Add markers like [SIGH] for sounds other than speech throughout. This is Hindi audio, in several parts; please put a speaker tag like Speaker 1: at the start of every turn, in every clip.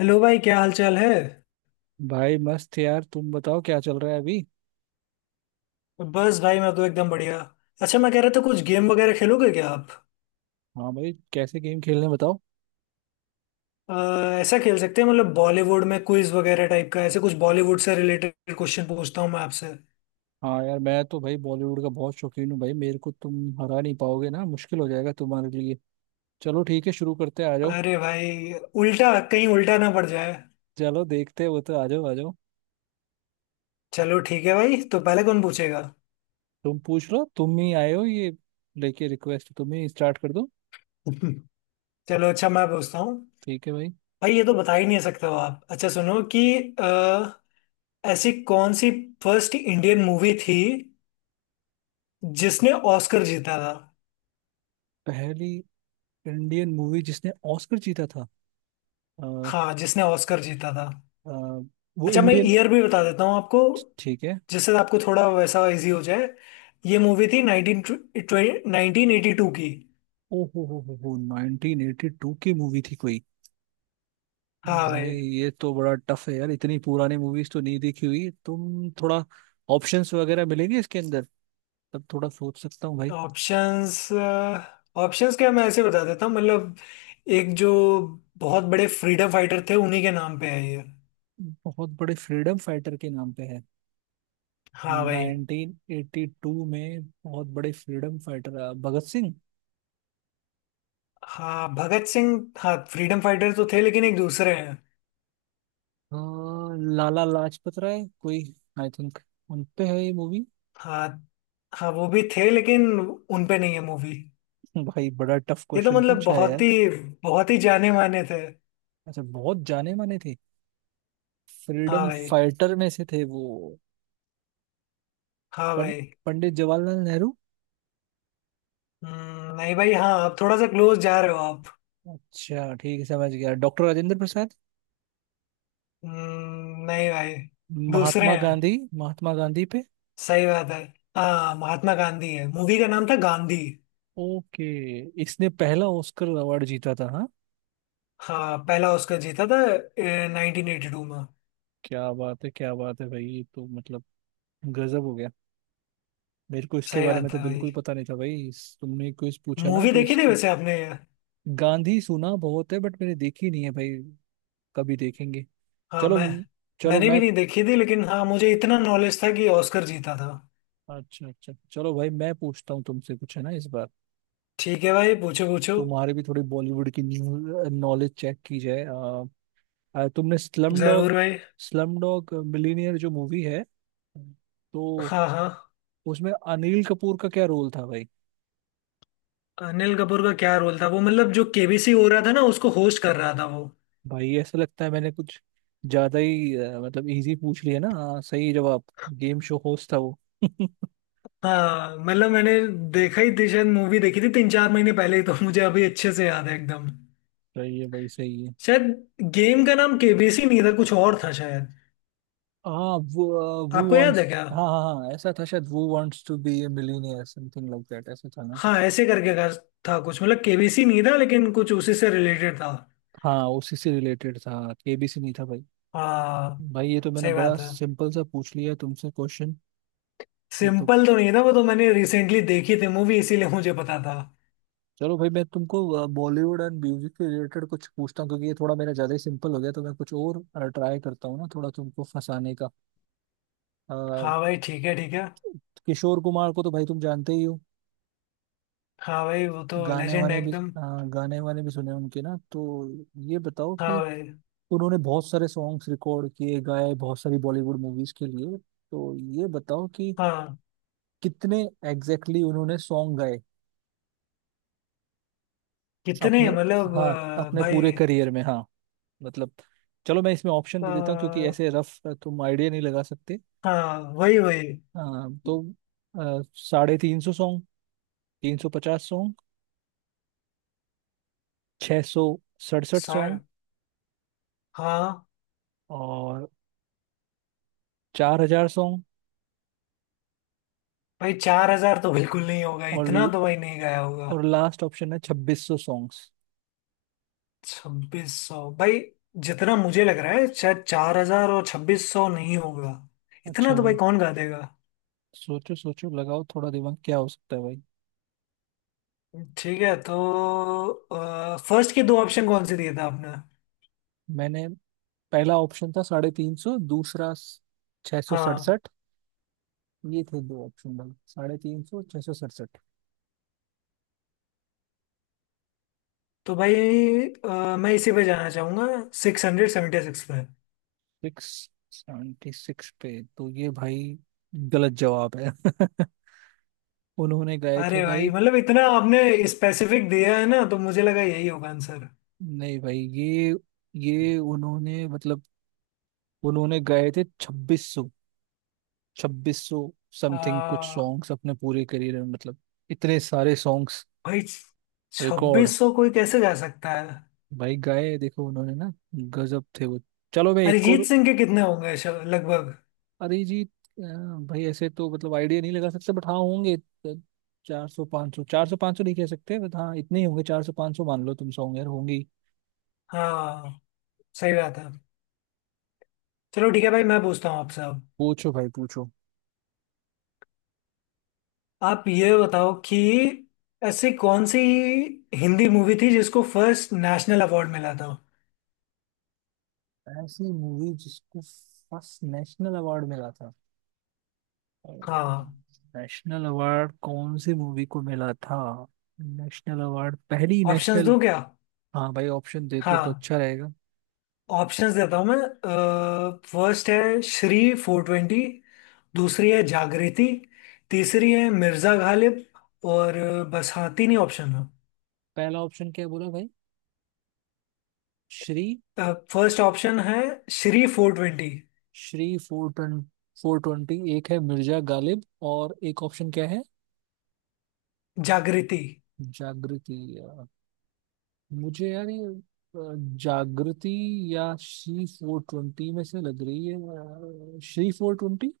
Speaker 1: हेलो भाई, क्या हाल चाल है।
Speaker 2: भाई मस्त यार। तुम बताओ क्या चल रहा है अभी।
Speaker 1: बस भाई, मैं तो एकदम बढ़िया। अच्छा, मैं कह रहा था कुछ गेम वगैरह खेलोगे क्या आप।
Speaker 2: हाँ भाई, कैसे गेम खेलने हैं बताओ।
Speaker 1: अ, ऐसा खेल सकते हैं, मतलब बॉलीवुड में क्विज वगैरह टाइप का, ऐसे कुछ बॉलीवुड से रिलेटेड क्वेश्चन पूछता हूँ मैं आपसे।
Speaker 2: हाँ यार, मैं तो भाई बॉलीवुड का बहुत शौकीन हूँ। भाई मेरे को तुम हरा नहीं पाओगे ना, मुश्किल हो जाएगा तुम्हारे लिए। चलो ठीक है, शुरू करते हैं, आ जाओ।
Speaker 1: अरे भाई, उल्टा कहीं उल्टा ना पड़ जाए।
Speaker 2: चलो देखते हैं वो तो, आ जाओ आ जाओ।
Speaker 1: चलो ठीक है भाई, तो पहले कौन पूछेगा।
Speaker 2: तुम पूछ लो, तुम ही आए हो ये लेके रिक्वेस्ट, तुम ही स्टार्ट कर दो।
Speaker 1: [LAUGHS] चलो अच्छा, मैं पूछता हूँ।
Speaker 2: ठीक है भाई।
Speaker 1: भाई ये तो बता ही नहीं सकते हो आप। अच्छा सुनो कि अ, ऐसी कौन सी फर्स्ट इंडियन मूवी थी जिसने ऑस्कर जीता था।
Speaker 2: पहली इंडियन मूवी जिसने ऑस्कर जीता था। अ,
Speaker 1: हाँ, जिसने ऑस्कर जीता था।
Speaker 2: अ, वो
Speaker 1: अच्छा, मैं
Speaker 2: इंडियन।
Speaker 1: ईयर भी बता देता हूँ आपको
Speaker 2: ठीक है।
Speaker 1: जिससे आपको थोड़ा वैसा इजी हो जाए। ये मूवी थी नाइनटीन नाइनटीन एटी टू की।
Speaker 2: ओ हो, 1982 की मूवी थी कोई।
Speaker 1: हाँ
Speaker 2: भाई
Speaker 1: भाई।
Speaker 2: ये तो बड़ा टफ है यार, इतनी पुरानी मूवीज तो नहीं देखी हुई। तुम थोड़ा ऑप्शंस वगैरह मिलेंगे इसके अंदर तब थोड़ा सोच सकता हूँ भाई।
Speaker 1: ऑप्शंस? ऑप्शंस क्या, मैं ऐसे बता देता हूँ, मतलब एक जो बहुत बड़े फ्रीडम फाइटर थे उन्हीं के नाम पे है ये।
Speaker 2: बहुत बड़े फ्रीडम फाइटर के नाम पे है।
Speaker 1: हाँ भाई।
Speaker 2: 1982 में बहुत बड़े फ्रीडम फाइटर। भगत सिंह?
Speaker 1: हाँ, भगत सिंह। हाँ, फ्रीडम फाइटर तो थे लेकिन एक दूसरे हैं।
Speaker 2: अ, लाला लाजपत राय कोई, आई थिंक उन पे है ये मूवी।
Speaker 1: हाँ हाँ, वो भी थे लेकिन उन पे नहीं है मूवी।
Speaker 2: भाई बड़ा टफ
Speaker 1: ये तो
Speaker 2: क्वेश्चन
Speaker 1: मतलब
Speaker 2: पूछा है यार।
Speaker 1: बहुत ही जाने माने थे।
Speaker 2: अच्छा, बहुत जाने माने थे।
Speaker 1: हाँ
Speaker 2: फ्रीडम
Speaker 1: भाई।
Speaker 2: फाइटर में से थे वो।
Speaker 1: हाँ
Speaker 2: पं-
Speaker 1: भाई।
Speaker 2: पंडित जवाहरलाल नेहरू।
Speaker 1: नहीं भाई। हाँ, आप थोड़ा सा क्लोज जा रहे हो आप।
Speaker 2: अच्छा ठीक है, समझ गया, डॉक्टर राजेंद्र प्रसाद।
Speaker 1: नहीं भाई, दूसरे
Speaker 2: महात्मा
Speaker 1: हैं।
Speaker 2: गांधी। महात्मा गांधी पे।
Speaker 1: सही बात है। हाँ, महात्मा गांधी है, मूवी का नाम था गांधी।
Speaker 2: ओके। इसने पहला ऑस्कर अवार्ड जीता था हाँ।
Speaker 1: हाँ, पहला ऑस्कर जीता था 1982 में।
Speaker 2: क्या बात है, क्या बात है भाई, ये तो मतलब गजब हो गया। मेरे को इसके
Speaker 1: सही
Speaker 2: बारे में
Speaker 1: बात
Speaker 2: तो
Speaker 1: है भाई।
Speaker 2: बिल्कुल पता नहीं था भाई, तुमने कुछ पूछा ना
Speaker 1: मूवी
Speaker 2: तो
Speaker 1: देखी थी
Speaker 2: इसके।
Speaker 1: वैसे आपने।
Speaker 2: गांधी सुना बहुत है बट मैंने देखी नहीं है भाई, कभी देखेंगे।
Speaker 1: हाँ
Speaker 2: चलो।
Speaker 1: मैं,
Speaker 2: चलो
Speaker 1: मैंने भी
Speaker 2: मैं।
Speaker 1: नहीं देखी थी लेकिन हाँ, मुझे इतना नॉलेज था कि ऑस्कर जीता था।
Speaker 2: अच्छा अच्छा, चलो भाई मैं पूछता हूँ तुमसे कुछ है ना इस बार।
Speaker 1: ठीक है भाई, पूछो पूछो।
Speaker 2: तुम्हारे भी थोड़ी बॉलीवुड की न्यूज नॉलेज चेक की जाए। तुमने
Speaker 1: जरूर भाई।
Speaker 2: स्लम डॉग मिलीनियर जो मूवी है तो,
Speaker 1: हाँ हाँ।
Speaker 2: उसमें अनिल कपूर का क्या रोल था भाई?
Speaker 1: अनिल कपूर का क्या रोल था, वो मतलब जो केबीसी हो रहा था ना, उसको होस्ट कर रहा था वो।
Speaker 2: भाई ऐसा लगता है मैंने कुछ ज्यादा ही मतलब इजी पूछ लिया ना। हाँ, सही जवाब। गेम शो होस्ट था वो। [LAUGHS]
Speaker 1: हाँ, मतलब मैंने देखा ही थी शायद, मूवी देखी थी तीन चार महीने पहले ही तो [LAUGHS] मुझे अभी अच्छे से याद है एकदम।
Speaker 2: सही है भाई सही है।
Speaker 1: शायद गेम का नाम केबीसी नहीं था, कुछ और था शायद।
Speaker 2: हाँ वो
Speaker 1: आपको याद है
Speaker 2: वांट्स,
Speaker 1: क्या।
Speaker 2: हाँ हाँ हाँ ऐसा था शायद, वो wants to be a millionaire, something like that, ऐसा था ना
Speaker 1: हाँ,
Speaker 2: कुछ।
Speaker 1: ऐसे करके का था कुछ, मतलब केबीसी नहीं था लेकिन कुछ उसी से रिलेटेड था।
Speaker 2: हाँ, उसी से रिलेटेड था, केबीसी नहीं था भाई।
Speaker 1: हाँ।
Speaker 2: भाई ये तो मैंने
Speaker 1: सही
Speaker 2: बड़ा
Speaker 1: बात है।
Speaker 2: सिंपल सा पूछ लिया तुमसे क्वेश्चन। ये तो,
Speaker 1: सिंपल तो नहीं था, वो तो मैंने रिसेंटली देखी थी मूवी इसीलिए मुझे पता था।
Speaker 2: चलो भाई मैं तुमको बॉलीवुड एंड म्यूजिक के रिलेटेड कुछ पूछता हूँ क्योंकि ये थोड़ा मेरा ज्यादा ही सिंपल हो गया तो मैं कुछ और ट्राई करता हूँ ना, थोड़ा तुमको फंसाने का। अ,
Speaker 1: हाँ भाई, ठीक है ठीक है।
Speaker 2: किशोर कुमार को तो भाई तुम जानते ही हो।
Speaker 1: हाँ भाई, वो तो
Speaker 2: गाने
Speaker 1: लेजेंड है
Speaker 2: वाने भी
Speaker 1: एकदम।
Speaker 2: अ, गाने वाने भी सुने उनके ना तो, ये बताओ
Speaker 1: हाँ
Speaker 2: कि
Speaker 1: भाई।
Speaker 2: उन्होंने बहुत सारे सॉन्ग्स रिकॉर्ड किए, गाए बहुत सारी बॉलीवुड मूवीज के लिए, तो ये बताओ कि
Speaker 1: हाँ।
Speaker 2: कितने एग्जैक्टली exactly उन्होंने सॉन्ग गाए अपने,
Speaker 1: कितने, मतलब
Speaker 2: हाँ अपने पूरे करियर में हाँ, मतलब। चलो मैं इसमें ऑप्शन दे देता हूँ क्योंकि
Speaker 1: भाई,
Speaker 2: ऐसे रफ तुम आइडिया नहीं लगा सकते।
Speaker 1: हाँ वही वही।
Speaker 2: अ, तो अ, 350 सॉन्ग, 350 सॉन्ग, 667 सॉन्ग,
Speaker 1: सर। हाँ
Speaker 2: और 4000 सॉन्ग,
Speaker 1: भाई। 4,000 तो बिल्कुल नहीं होगा, इतना
Speaker 2: और
Speaker 1: तो भाई नहीं गया होगा।
Speaker 2: और लास्ट ऑप्शन है 2600 सॉन्ग्स।
Speaker 1: 2,600 भाई, जितना मुझे लग रहा है शायद 4,000 और 2,600 नहीं होगा। इतना
Speaker 2: अच्छा
Speaker 1: तो भाई
Speaker 2: भाई,
Speaker 1: कौन गा देगा।
Speaker 2: सोचो सोचो लगाओ थोड़ा दिमाग क्या हो सकता है भाई।
Speaker 1: ठीक है, तो फर्स्ट के दो ऑप्शन कौन से दिए थे आपने।
Speaker 2: मैंने पहला ऑप्शन था 350, दूसरा छः सौ
Speaker 1: हाँ।
Speaker 2: सड़सठ ये थे दो ऑप्शन भाई, 350, 667।
Speaker 1: तो भाई मैं इसी पे जाना चाहूंगा, 676 पे।
Speaker 2: 676 पे तो ये भाई गलत जवाब है। [LAUGHS] उन्होंने गाए थे
Speaker 1: अरे भाई,
Speaker 2: भाई।
Speaker 1: मतलब इतना आपने स्पेसिफिक दिया है ना, तो मुझे लगा यही होगा।
Speaker 2: नहीं भाई, ये उन्होंने मतलब, उन्होंने गाए थे 2600, 2600 समथिंग कुछ
Speaker 1: आंसर।
Speaker 2: सॉन्ग्स अपने पूरे करियर में, मतलब इतने सारे सॉन्ग्स
Speaker 1: भाई
Speaker 2: रिकॉर्ड।
Speaker 1: 2,600 कोई कैसे जा सकता है।
Speaker 2: भाई गाए देखो उन्होंने ना, गजब थे वो। चलो मैं एक
Speaker 1: अरिजीत
Speaker 2: और।
Speaker 1: सिंह के कितने होंगे लगभग।
Speaker 2: अरिजीत अ, भाई ऐसे तो मतलब आइडिया नहीं लगा सकते बट, हाँ होंगे 400 500, 400 500 नहीं कह सकते बट हाँ इतने ही होंगे, 400 500 मान लो तुम, सौ होंगे यार होंगी।
Speaker 1: हाँ, सही बात है। चलो ठीक है भाई, मैं पूछता हूँ आपसे अब।
Speaker 2: पूछो भाई पूछो।
Speaker 1: आप ये बताओ कि ऐसी कौन सी हिंदी मूवी थी जिसको फर्स्ट नेशनल अवार्ड मिला था।
Speaker 2: ऐसी मूवी जिसको फर्स्ट नेशनल अवार्ड मिला था।
Speaker 1: हाँ।
Speaker 2: नेशनल अवार्ड कौन सी मूवी को मिला था, नेशनल अवार्ड पहली
Speaker 1: ऑप्शंस
Speaker 2: नेशनल।
Speaker 1: दो क्या।
Speaker 2: हाँ भाई, ऑप्शन दे तो
Speaker 1: हाँ,
Speaker 2: अच्छा रहेगा।
Speaker 1: ऑप्शंस देता हूँ मैं। फर्स्ट है श्री 420। दूसरी है जागृति। तीसरी है मिर्जा गालिब। और बस हाँ, तीन ही ऑप्शन।
Speaker 2: पहला ऑप्शन क्या बोला भाई? श्री
Speaker 1: फर्स्ट ऑप्शन है श्री 420।
Speaker 2: श्री 420, 420 एक है मिर्जा गालिब, और एक ऑप्शन क्या है?
Speaker 1: जागृति।
Speaker 2: जागृति या? मुझे यार ये जागृति या श्री 420 में से लग रही है। श्री 420।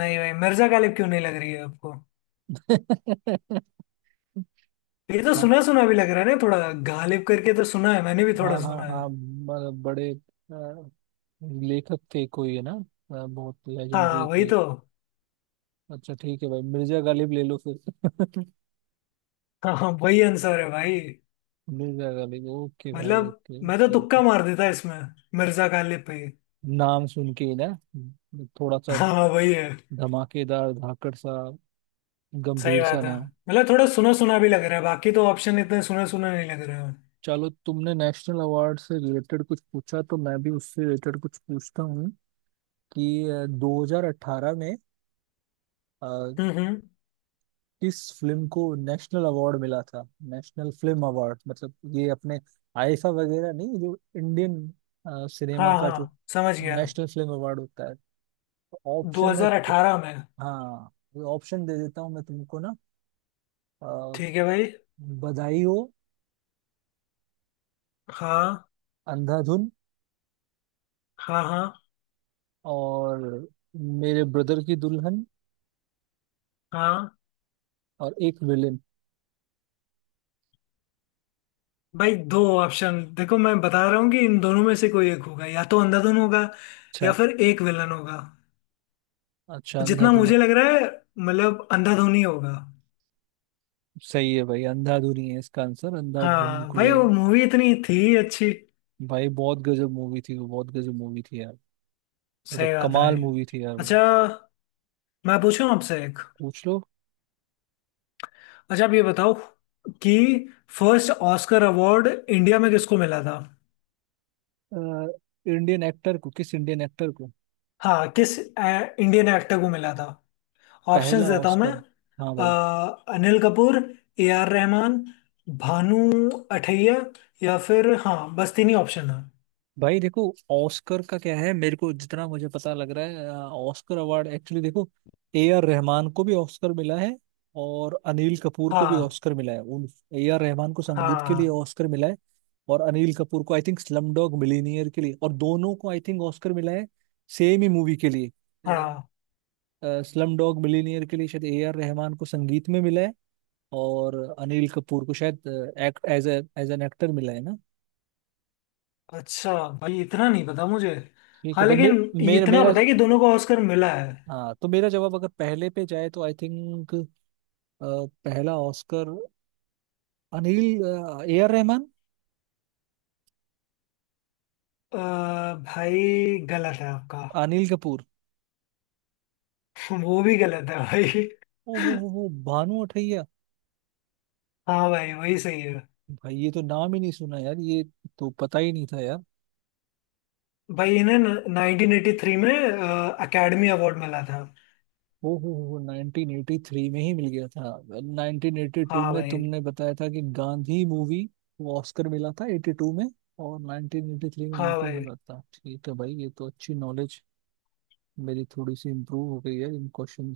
Speaker 1: नहीं भाई, मिर्जा गालिब क्यों नहीं लग रही है आपको।
Speaker 2: [LAUGHS]
Speaker 1: ये तो
Speaker 2: हाँ
Speaker 1: सुना सुना भी लग रहा है ना थोड़ा। गालिब करके तो सुना है, मैंने भी थोड़ा
Speaker 2: हाँ हाँ
Speaker 1: सुना
Speaker 2: हाँ,
Speaker 1: है।
Speaker 2: बड़े लेखक थे कोई है ना, बहुत
Speaker 1: हाँ
Speaker 2: लेजेंडरी
Speaker 1: वही
Speaker 2: कोई।
Speaker 1: तो।
Speaker 2: अच्छा ठीक है भाई, मिर्जा गालिब ले लो फिर।
Speaker 1: हाँ हाँ, वही आंसर है भाई।
Speaker 2: [LAUGHS] मिर्जा गालिब, ओके भाई,
Speaker 1: मतलब
Speaker 2: ओके
Speaker 1: मैं तो
Speaker 2: ओके ओके।
Speaker 1: तुक्का मार देता इसमें, मिर्जा गालिब पे।
Speaker 2: नाम सुन के ही ना थोड़ा सा
Speaker 1: हाँ हाँ, वही है।
Speaker 2: धमाकेदार, धाकड़ सा
Speaker 1: सही
Speaker 2: गंभीर सा
Speaker 1: बात है,
Speaker 2: नाम।
Speaker 1: मतलब थोड़ा सुना सुना भी लग रहा है, बाकी तो ऑप्शन इतने सुना सुना नहीं लग रहे हैं।
Speaker 2: चलो तुमने नेशनल अवार्ड से रिलेटेड कुछ पूछा तो मैं भी उससे रिलेटेड कुछ पूछता हूँ कि 2018 में अ,
Speaker 1: हम्म।
Speaker 2: किस फिल्म को नेशनल अवार्ड मिला था। नेशनल फिल्म अवार्ड, मतलब ये अपने आईफा वगैरह नहीं, जो इंडियन
Speaker 1: हाँ
Speaker 2: सिनेमा का जो
Speaker 1: हाँ, समझ गया।
Speaker 2: नेशनल फिल्म अवार्ड होता है। तो ऑप्शन में तो,
Speaker 1: 2018 में।
Speaker 2: हाँ ऑप्शन दे देता हूँ मैं तुमको ना। अ,
Speaker 1: ठीक है भाई।
Speaker 2: बधाई हो,
Speaker 1: हाँ
Speaker 2: अंधाधुन,
Speaker 1: हाँ हाँ
Speaker 2: और मेरे ब्रदर की दुल्हन,
Speaker 1: हाँ।
Speaker 2: और एक विलेन।
Speaker 1: भाई दो ऑप्शन देखो, मैं बता रहा हूँ कि इन दोनों में से कोई एक होगा, या तो अंधाधुन होगा या फिर एक विलन होगा।
Speaker 2: अच्छा,
Speaker 1: तो जितना
Speaker 2: अंधाधुन है।
Speaker 1: मुझे लग रहा है, मतलब अंधाधुन ही होगा।
Speaker 2: सही है भाई, अंधाधुन ही है इसका आंसर, अंधाधुन
Speaker 1: हाँ भाई,
Speaker 2: कोई।
Speaker 1: वो मूवी इतनी थी अच्छी।
Speaker 2: भाई बहुत गजब मूवी थी वो, बहुत गजब मूवी थी यार, मतलब
Speaker 1: सही बात है।
Speaker 2: कमाल मूवी थी यार वो।
Speaker 1: अच्छा, मैं पूछूं आपसे एक।
Speaker 2: पूछ लो।
Speaker 1: अच्छा, आप ये बताओ कि फर्स्ट ऑस्कर अवार्ड इंडिया में किसको मिला था।
Speaker 2: अ, इंडियन एक्टर को, किस इंडियन एक्टर को,
Speaker 1: हाँ, किस इंडियन एक्टर को मिला था।
Speaker 2: पहला
Speaker 1: ऑप्शंस देता हूँ मैं।
Speaker 2: ऑस्कर? हाँ भाई।
Speaker 1: अनिल कपूर। A R Rahman. भानु अथैया। या फिर हाँ, बस तीन ही ऑप्शन है।
Speaker 2: भाई देखो ऑस्कर का क्या है, मेरे को जितना मुझे पता लग रहा है, ऑस्कर अवार्ड एक्चुअली देखो, ए आर रहमान को भी ऑस्कर मिला है और अनिल कपूर को भी
Speaker 1: हाँ
Speaker 2: ऑस्कर मिला है उन। ए आर रहमान को संगीत के लिए
Speaker 1: हाँ
Speaker 2: ऑस्कर मिला है और अनिल कपूर को I think slumdog millionaire के लिए, और दोनों को आई थिंक ऑस्कर मिला है सेम ही मूवी के लिए,
Speaker 1: हाँ।
Speaker 2: स्लम डॉग मिलीनियर के लिए। शायद ए आर रहमान को संगीत में मिला है और अनिल कपूर को शायद act as as an actor मिला है ना।
Speaker 1: अच्छा भाई, इतना नहीं पता मुझे।
Speaker 2: ठीक है
Speaker 1: हाँ
Speaker 2: भाई, मे,
Speaker 1: लेकिन ये
Speaker 2: मेरा
Speaker 1: इतना
Speaker 2: मेरा
Speaker 1: पता है कि दोनों को ऑस्कर मिला है।
Speaker 2: हाँ तो मेरा जवाब अगर पहले पे जाए तो, आई थिंक पहला Oscar, Anil A R Rahman,
Speaker 1: अ, भाई गलत है आपका।
Speaker 2: अनिल कपूर।
Speaker 1: [LAUGHS] वो भी गलत है भाई।
Speaker 2: ओ हो, भानु अथैया।
Speaker 1: हाँ भाई, वही सही है।
Speaker 2: भाई ये तो नाम ही नहीं सुना यार, ये तो पता ही नहीं था यार।
Speaker 1: भाई इन्हें 1983 में अकेडमी अवार्ड मिला था।
Speaker 2: ओ हो, 1983 में ही मिल गया था। 1982
Speaker 1: हाँ
Speaker 2: में
Speaker 1: भाई।
Speaker 2: तुमने बताया था कि गांधी मूवी को ऑस्कर मिला था '82 में, और 1983 में
Speaker 1: हाँ
Speaker 2: इनको
Speaker 1: भाई।
Speaker 2: मिला था, ठीक है भाई। ये तो अच्छी नॉलेज मेरी थोड़ी सी इम्प्रूव हो गई है इन क्वेश्चन।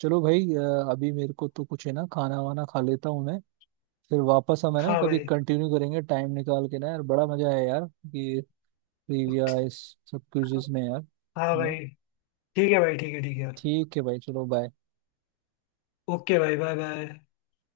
Speaker 2: चलो भाई, अभी मेरे को तो कुछ है ना, खाना वाना खा लेता हूँ मैं, फिर वापस हम है ना
Speaker 1: हाँ
Speaker 2: कभी
Speaker 1: भाई।
Speaker 2: कंटिन्यू करेंगे टाइम निकाल के ना, यार बड़ा मजा आया यार, ये ट्रिविया इस सब क्विज़ेस में यार।
Speaker 1: हाँ
Speaker 2: म-
Speaker 1: भाई। ठीक है भाई, ठीक है ठीक है।
Speaker 2: ठीक है भाई चलो बाय।
Speaker 1: ओके भाई, बाय बाय।